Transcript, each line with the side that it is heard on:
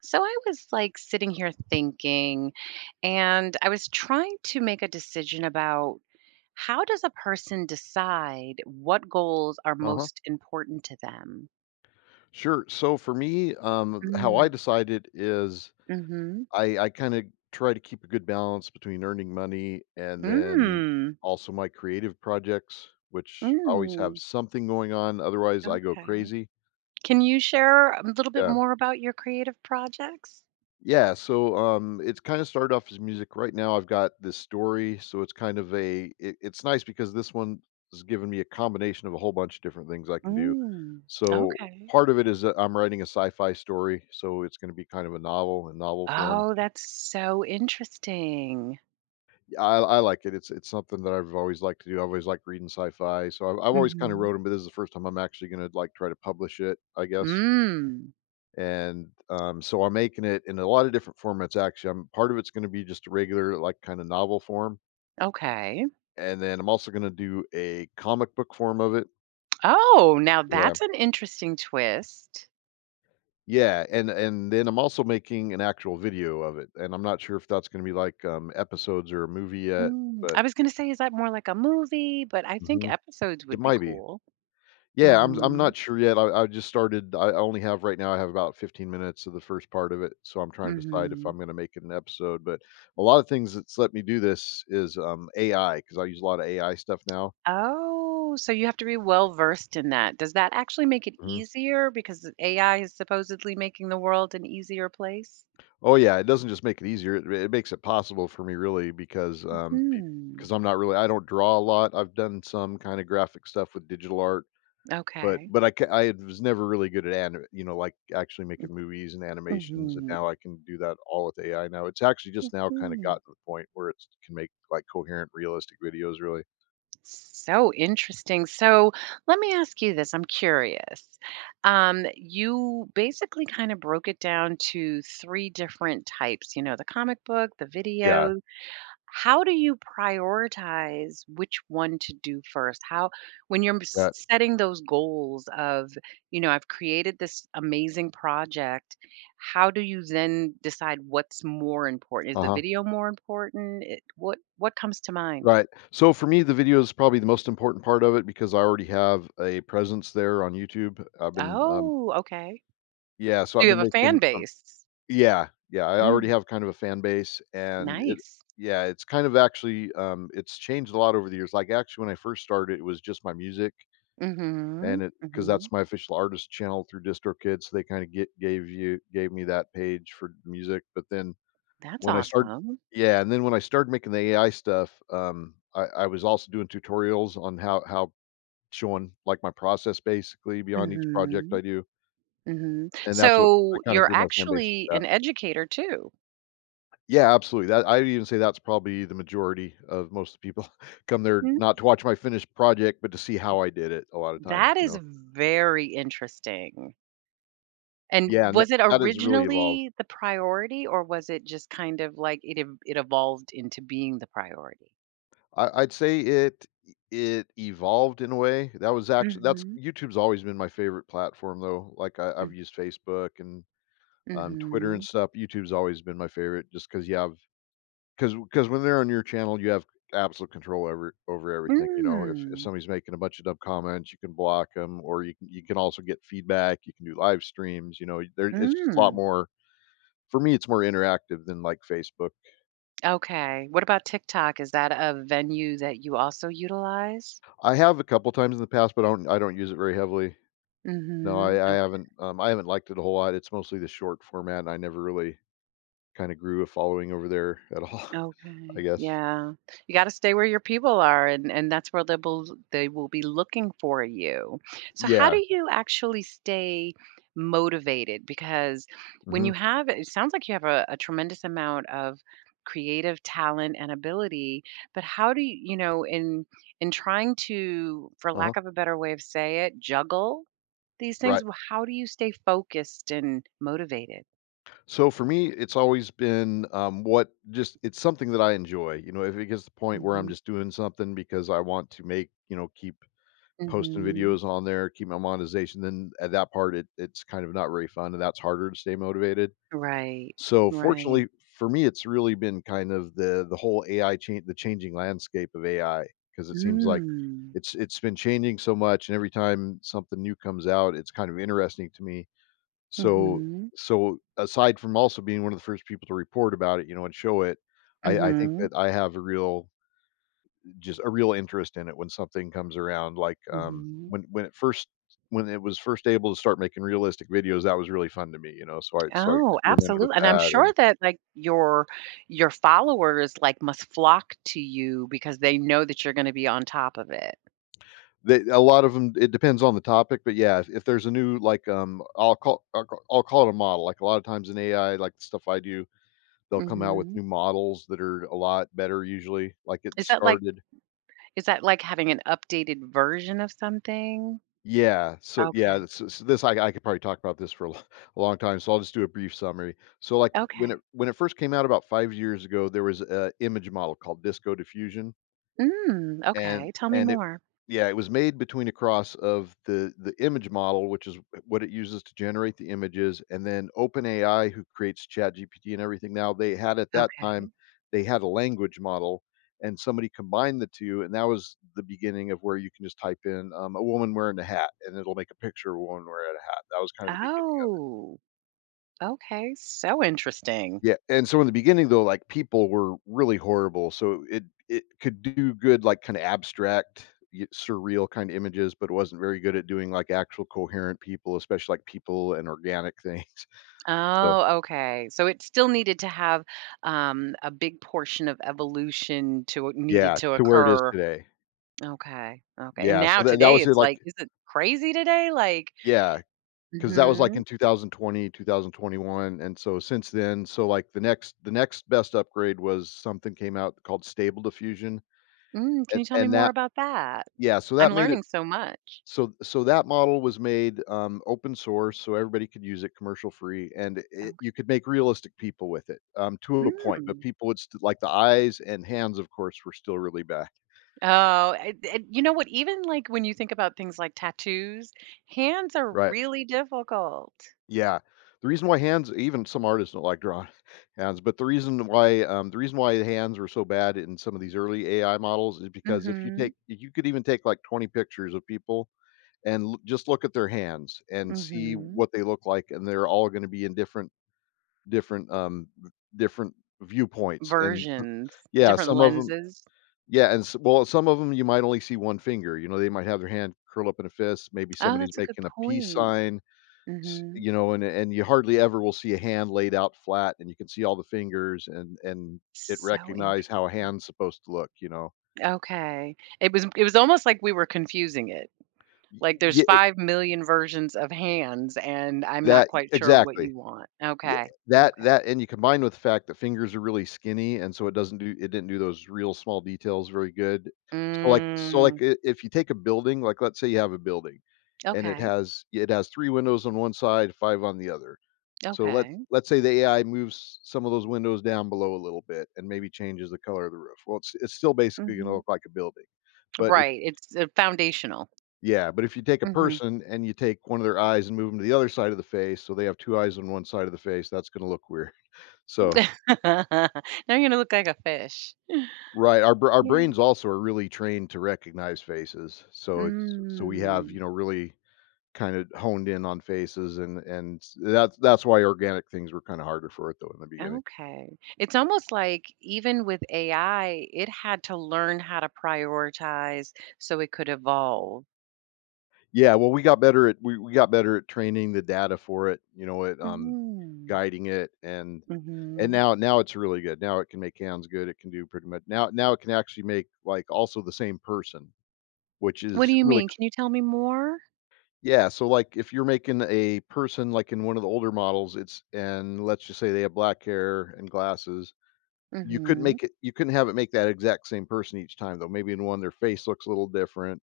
right: So I was like sitting here thinking, and I was trying to make a decision about how does a person decide what goals are
left: Uh-huh.
right: most important to them?
left: Sure. So for me, how I
right: Mm,
left: decide it is
right: mhm.
left: I kind of try to keep a good balance between earning money and then
right: Mm,
left: also my creative projects, which always have
right: mm.
left: something going on. Otherwise, I go
right: Okay.
left: crazy.
right: Can you share a little bit
left: Yeah.
right: more about your creative projects?
left: Yeah, so it's kinda started off as music. Right now, I've got this story, so it's kind of a it's nice because this one has given me a combination of a whole bunch of different things I can do.
right: Mm.
left: So,
right: Okay.
left: part of it is that I'm writing a sci-fi story, so it's gonna be kind of a novel in novel form.
right: Oh, that's so interesting.
left: Yeah, I like it. It's something that I've always liked to do. I've always liked reading sci-fi, so I've always kinda
right: Hmm.
left: wrote them. But this is the first time I'm actually gonna, like, try to publish it, I guess.
right: Mm.
left: And so I'm making it in a lot of different formats. Actually, I'm part of it's going to be just a regular, like, kind of novel form,
right: Okay.
left: and then I'm also going to do a comic book form of it.
right: Oh, now
left: Yeah,
right: that's an interesting twist.
left: yeah, and then I'm also making an actual video of it, and I'm not sure if that's going to be like episodes or a movie yet, but
right: I was gonna say, is that more like a movie? But I think
left: mhm,
right: episodes
left: it
right: would be
left: might be.
right: cool.
left: Yeah, I'm
right: Mhm,
left: not sure yet. I just started I only have right now I have about 15 minutes of the first part of it, so I'm trying to decide if
right: mhm.
left: I'm gonna make it an episode, but a lot of things that's let me do this is, A I, because I use a lot of AI stuff now.
right: Oh, so you have to be well versed in that. Does that actually make it
left: Mhm.
right: easier because the AI is supposedly making the world an easier place?
left: Oh, yeah, it doesn't just make it easier, it makes it possible for me really because, be
right: Mhm,
left: 'cause I'm not really I don't draw a lot. I've done some kinda graphic stuff with digital art. But
right: okay.
left: but I ca I was never really good at ani you know, like, actually making movies and animations, and
right: Mhm,
left: now I can do that all with AI now. It's actually just now kinda
right: mm.
left: gotten to the point where it can make, like, coherent, realistic videos, really.
right: So interesting. So let me ask you this. I'm curious. You basically kind of broke it down to three different types, the comic book, the
left: Yeah,
right: videos. How do you prioritize which one to do first? How, when you're
left: that
right: setting those goals of, I've created this amazing project, how do you then decide what's more important? Is the
left: Uh-huh.
right: video more important? It, what comes to mind?
left: Right. So, for me, the video is probably the most important part of it because I already have a presence there on YouTube.
right: Oh, okay.
left: Yeah, so
right: Do
left: I've
right: you have
left: been
right: a fan
left: making,
right: base?
left: Yeah, yeah, I already
right: Mm,
left: have kind of a fan base, and it
right: nice.
left: yeah, it's kind of actually, it's changed a lot over the years. Like, actually, when I first started, it was just my music,
right: Mhm,
left: and it because
right: mhm.
left: that's my official artist channel through DistroKid, so they kind of get gave you gave me that page for music. But then
right: That's
left: when I start
right: awesome.
left: yeah, and then when I started making the AI stuff, um, I was also doing tutorials on how, showing like my process basically beyond each project
right: Mhm,
left: I do,
right: mhm.
left: and that's what I
right: So
left: kind of
right: you're
left: grew my fan base with
right: actually
left: that.
right: an educator too.
left: Yeah, absolutely, that I'd even say that's probably the majority of most people come there
right: Mhm.
left: not to watch my finished project, but to see how I did it a lot of times,
right: That
left: you
right: is
left: know?
right: very interesting.
left: Yeah,
right: And
left: and that
right: was it
left: that has really evolved.
right: originally the priority, or was it just kind of like it evolved into being the priority?
left: I'd say it evolved in a way. That was actually that's
right: Mhm,
left: YouTube's always been my favorite platform, though. Like, I've
right: mm.
left: used Facebook and, Twitter and
right: Mhm.
left: stuff. YouTube's always been my favorite just 'cause, yeah, I've 'Cause because when they're on your channel, you have absolute control over everything. You know, if
right: Mm.
left: somebody's making a bunch of dumb comments, you can block them, or you can also get feedback, you can do live streams, you know, there it's just a lot
right: Mm.
left: more, for me, it's more interactive than, like, Facebook.
right: Okay. What about TikTok? Is that a venue that you also utilize?
left: I have a couple times in the past, but I don't use it very heavily. No, I
right: Mhm.
left: I haven't, I haven't liked it a whole lot. It's mostly the short format, and I never really kinda grew a following over there at all, I
right: Okay.
left: guess.
right: Yeah. You got to stay where your people are, and that's where they will be looking for you. So how do
left: Yeah.
right: you actually stay motivated? Because when
left: Mhm.
right: you have, it sounds like you have a tremendous amount of creative talent and ability, but how do you, you know in trying to, for
left: Uh-huh.
right: lack of a better way of say it, juggle these things,
left: Right.
right: how do you stay focused and motivated?
left: So for me, it's always been what just it's something that I enjoy. You know, if it gets to the point where I'm
right: Hmm.
left: just doing something because I want to make, you know, keep posting
right: Hmm.
left: videos on there, keep my monetization, then at that part it's kind of not very fun and that's harder to stay motivated.
right: Right.
left: So
right: Right.
left: fortunately for me, it's really been kind of the whole AI change the changing landscape of AI, because it seems like
right: Mm.
left: it's been changing so much, and every time something new comes out, it's kind of interesting to me, so,
right: Mhm.
left: so aside from also being one of the first people to report about it, you know, and show it, I think
right: Mhm.
left: that I have a real, just a real interest in it when something comes around, like,
right: Mhm.
left: when it was first able to start making realistic videos, that was really fun to me. You know, so I
right: Oh,
left: experimented with
right: absolutely, and I'm
left: that.
right: sure
left: And
right: that, like, your followers, like, must flock to you because they know that you're gonna be on top of it.
left: they, a lot of them, it depends on the topic, but yeah, if there's a new, like, I'll call it a model, like, a lot of times in AI, like, the stuff I do, they'll come out with
right: Mhm.
left: new models that are a lot better usually. Like, it
right: Is that like
left: started
right: is that like having an updated version of something?
left: Yeah, so yeah,
right: Okay.
left: this I could probably talk about this for a lo a long time, so I'll just do a brief summary. So, like, when
right: Okay.
left: it first came out about 5 years ago, there was a image model called Disco Diffusion,
right: Mm,
left: and
right: okay, tell me
left: and it
right: more.
left: yeah, it was made between a cross of the image model, which is what it uses to generate the images, and then OpenAI, who creates ChatGPT and everything now, they had at that time,
right: Okay.
left: they had a language model, and somebody combined the two, and that was the beginning of where you can just type in a woman wearing a hat, and it'll make a picture of a woman wearing a hat. That was kind of the beginning.
right: Oh, okay, so interesting.
left: Yeah, and so in the beginning, though, like, people were really horrible, so it could do good, like, kinda abstract, y surreal kind of images, but it wasn't very good at doing, like, actual coherent people, especially, like, people and organic things. So
right: Oh, okay. So it still needed to have a big portion of evolution to needed
left: yeah,
right: to
left: to where it is
right: occur.
left: today.
right: Okay. Okay. And
left: Yeah, so
right: now
left: that
right: today
left: was it,
right: it's
left: like,
right: like, is it crazy today? Like,
left: yeah, because that was, like,
right: hmm.
left: in 2020, 2021, and so since then, so, like, the next best upgrade was something came out called Stable Diffusion,
right: Can you tell me
left: and
right: more
left: that
right: about that?
left: yeah, so that
right: I'm
left: made it,
right: learning so much.
left: so so that model was made, open source, so everybody could use it commercial free, and it, you
right: Okay.
left: could make realistic people with it, to a point, but
right: Mm.
left: people would st like, the eyes and hands, of course, were still really bad.
right: Oh, you know what? Even like when you think about things like tattoos, hands are
left: Right.
right: really difficult.
left: Yeah. The reason why hands, even some artists don't like drawing hands, but the reason why, the hands were so bad in some of these early AI models is because if you
right: Mm-hmm.
left: take you could even take, like, 20 pictures of people and l just look at their hands and see
right: Mm-hmm.
left: what they look like, and they're all gonna be in different different, um, different viewpoints, and
right: Versions,
left: yeah,
right: different
left: some of them,
right: lenses.
left: yeah, and s well, some of them you might only see 1 finger, you know, they might have their hand curl up in a fist, maybe
right: Oh,
left: somebody's
right: that's a good
left: making a peace
right: point.
left: sign. S
right: Mhm.
left: You know, and you hardly ever will see a hand laid out flat, and you can see all the fingers and it
right: So
left: recognize
right: interesting.
left: how a hand's supposed to look, you know?
right: Okay. It was almost like we were confusing it.
left: Y
right: Like there's
left: Yeah,
right: 5,000,000 versions of hands, and I'm not
left: that
right: quite sure what you
left: exactly.
right: want.
left: Yeah,
right: Okay.
left: that
right: Okay.
left: that and you combine with the fact that fingers are really skinny, and so it doesn't do, it didn't do those real small details very good. So, like, so like,
right: Mm.
left: I if you take a building, like, let's say you have a building, and
right: Okay.
left: it has 3 windows on one side, 5 on the other. So let's
right: Okay.
left: let's say the AI moves some of those windows down below a little bit and maybe changes the color of the roof. Well, it's still basically gonna
right: Mhm.
left: look like a building. But if,
right: Right. It's foundational.
left: yeah, but if you take a
right: Mhm.
left: person and you take one of their eyes and move them to the other side of the face, so they have 2 eyes on one side of the face, that's gonna look weird. So
right: Now you're gonna look like a fish.
left: Right, our
right: Yeah.
left: brains also are really trained to recognize faces, so it's so we have,
right: Mm.
left: really kind of honed in on faces and that's why organic things were kinda harder for it though in the beginning.
right: Okay. It's almost like even with AI, it had to learn how to prioritize so it could evolve.
left: Yeah, well, we got better at training the data for it, at,
right: Mm-hmm.
left: guiding it and
right: Mm-hmm.
left: now it's really good. Now it can make hands good, it can do pretty much now it can actually make, like, also the same person, which
right: What do
left: is
right: you
left: really
right: mean? Can you tell me more?
left: Yeah, so, like, if you're making a person, like, in one of the older models, it's and let's just say they have black hair and glasses,
right: Mm-hmm.
left: you couldn't have it make that exact same person each time, though. Maybe in one, their face looks a little different.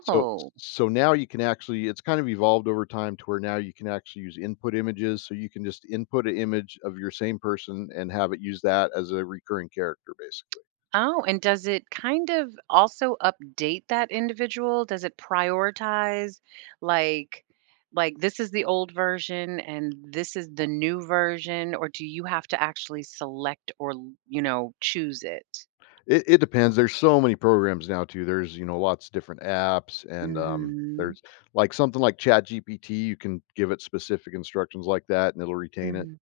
left: So so now you can actually it's kind of evolved over time to where now you can actually use input images, so you can just input an image of your same person and have it use that as a recurring character, basically.
right: oh, and does it kind of also update that individual? Does it prioritize like like this is the old version and this is the new version, or do you have to actually select or, choose it?
left: It depends. There's so many programs now too. There's, lots of different apps and,
right: Mm-hmm.
left: there's like something like ChatGPT, you can give it specific instructions like that and it will retain it
right: Mhm.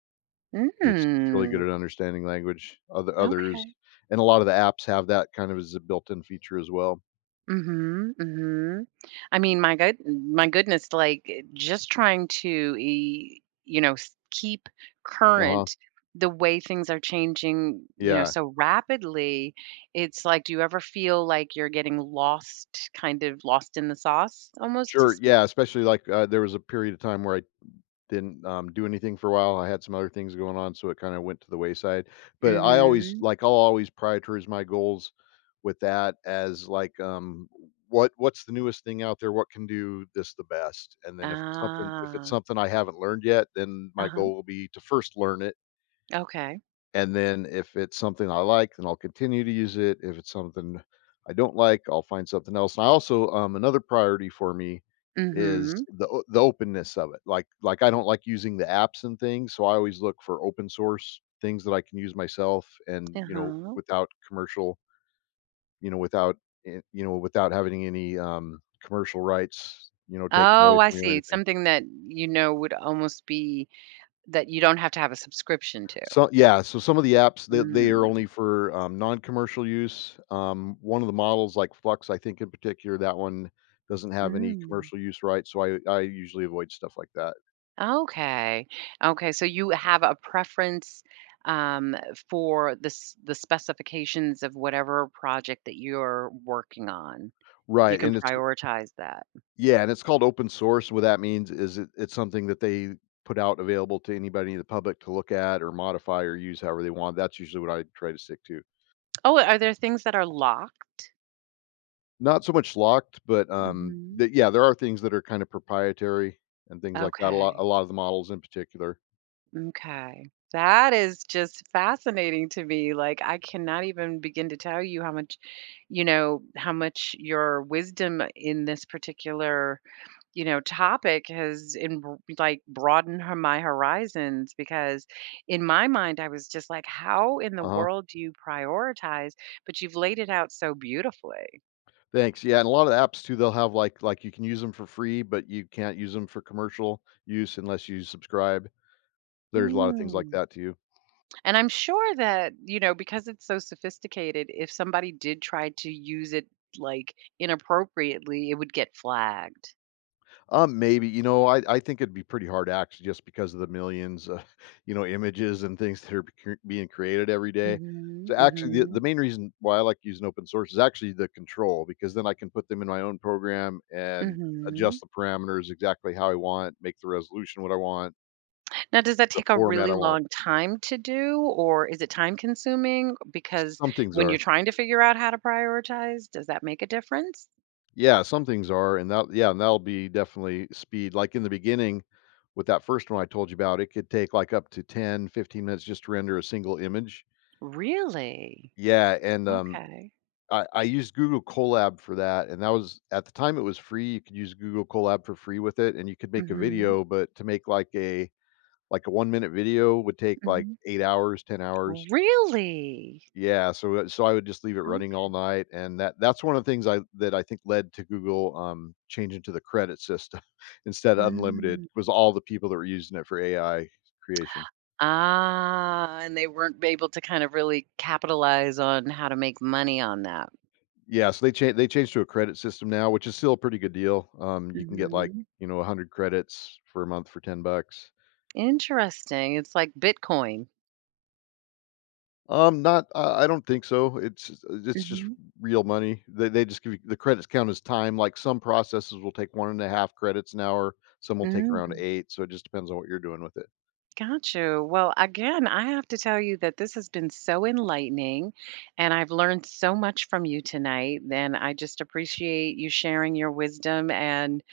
left: because it's really good
right: Mm.
left: at understanding language. Other others
right: Okay.
left: and a lot of the apps have that kind of as a built-in feature as well.
right: Mhm, mhm. I mean, my goodness, like, just trying to, e s keep
left: Uh-huh.
right: current the way things are changing,
left: Yeah.
right: so rapidly, it's like, do you ever feel like you're getting lost, kind of lost in the sauce almost to
left: Sure,
right: speak?
left: yeah, especially like, there was a period of time where I didn't, do anything for a while. I had some other things going on, so it kinda went to the wayside, but
right: Mhm.
left: I'll always prioritize my goals with that as, like, what's the newest thing out there? What can do this the best? And then if it's
right: Ah.
left: something I haven't learned yet, then my
right: Uh-huh.
left: goal will be to first learn it.
right: Okay.
left: And then if it's something I like, then I'll continue to use it. If it's something I don't like, I'll find something else. And I also Another priority for me is
right: Mhm.
left: the openness of it. Like I don't like using the apps and things, so I always look for open source things that I can use myself and
right: Uh-huh.
left: without commercial, you know without without having any, commercial rights, taken
right: Oh,
left: away
right: I
left: from me or
right: see.
left: anything.
right: Something that, would almost be. That you don't have to have a subscription to.
left: So yeah, so some of the apps that they are
right: Mm,
left: only for, non-commercial use. One of the models, like Flux, I think in particular, that one doesn't have any
right: mm.
left: commercial use rights, so I usually avoid stuff like that.
right: Okay. Okay, so you have a preference, um, for the specifications of whatever project that you're working on. You
left: Right,
right: can
left: and it's c
right: prioritize that.
left: yeah, and it's called open source. What that means is it's something that they put out available to anybody in the public to look at or modify or use however they want. That's usually what I try to stick to.
right: Oh, are there things that are locked?
left: Not so much locked, but,
right: Mhm.
left: th yeah, there are things that are kind of proprietary and things like that,
right: Okay.
left: a lot of the models in particular.
right: M'kay. That is just fascinating to me, like, I cannot even begin to tell you how much, how much your wisdom in this particular, topic has in like broadened my horizons because in my mind I was just like, how in the
left: Uh-huh.
right: world do you prioritize? But you've laid it out so beautifully.
left: Thanks. Yeah, and a lot of apps too, they'll have like you can use them for free, but you can't use them for commercial use unless you subscribe. There's a lot of things like
right: Mm.
left: that too.
right: And I'm sure that, because it's so sophisticated, if somebody did try to use it like inappropriately, it would get flagged.
left: Maybe, I think it'd be pretty hard act just because of the millions, of, images and things that being created every day.
right: Hmm.
left: So actually,
right: Mm-hmm.
left: the main reason why I like using open source is actually the control, because then I can put them in my own program and
right: Mm-hmm.
left: adjust the parameters exactly how I want, make the resolution what I want,
right: Now, does that
left: the
right: take a
left: format
right: really
left: I want.
right: long time to do, or is it time consuming? Because
left: Some things
right: when you're
left: are.
right: trying to figure out how to prioritize, does that make a difference?
left: Yeah, some things are, and that yeah, and that'll be definitely speed. Like in the beginning with that first one I told you about, it could take like up to 10, 15 minutes just to render a single image.
right: Really?
left: Yeah, and
right: Okay.
left: I used Google Colab for that, and that was at the time it was free. You could use Google Colab for free with it, and you could make a
right: Mm-hmm.
left: video, but to make like a 1 minute video would take like
right: Hmm.
left: 8 hours, 10 hours.
right: Really?
left: Yeah, so, so I would just leave it running all
right: Okay.
left: night, and that's one of the things I that I think led to Google, changing to the credit system instead of unlimited,
right: Mm.
left: was all the people that were using it for AI creation.
right: Ah, and they weren't able to kind of really capitalize on how to make money on that.
left: Yeah, so they changed to a credit system now, which is still a pretty good deal. You can get, like,
right: Hmm.
left: 100 credits for a month for 10 bucks.
right: Interesting. It's like Bitcoin.
left: Not I don't think so. It's just real money. They just give you the credits count as time. Like some processes will take 1.5 credits an hour, some will take around
right: Hmm.
left: eight. So it just depends on what you're doing with it.
right: Got you. Well, again, I have to tell you that this has been so enlightening, and I've learned so much from you tonight. And I just appreciate you sharing your wisdom and,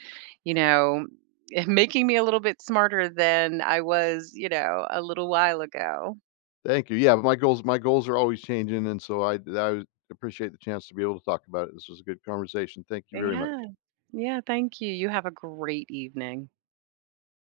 right: you know, making me a little bit smarter than I was, a little while ago.
left: Thank you. Yeah, but my goals are always changing, and so I appreciate the chance to be able to talk about it. This was a good conversation. Thank you very much.
right: Yeah. Yeah. Thank you. You have a great evening.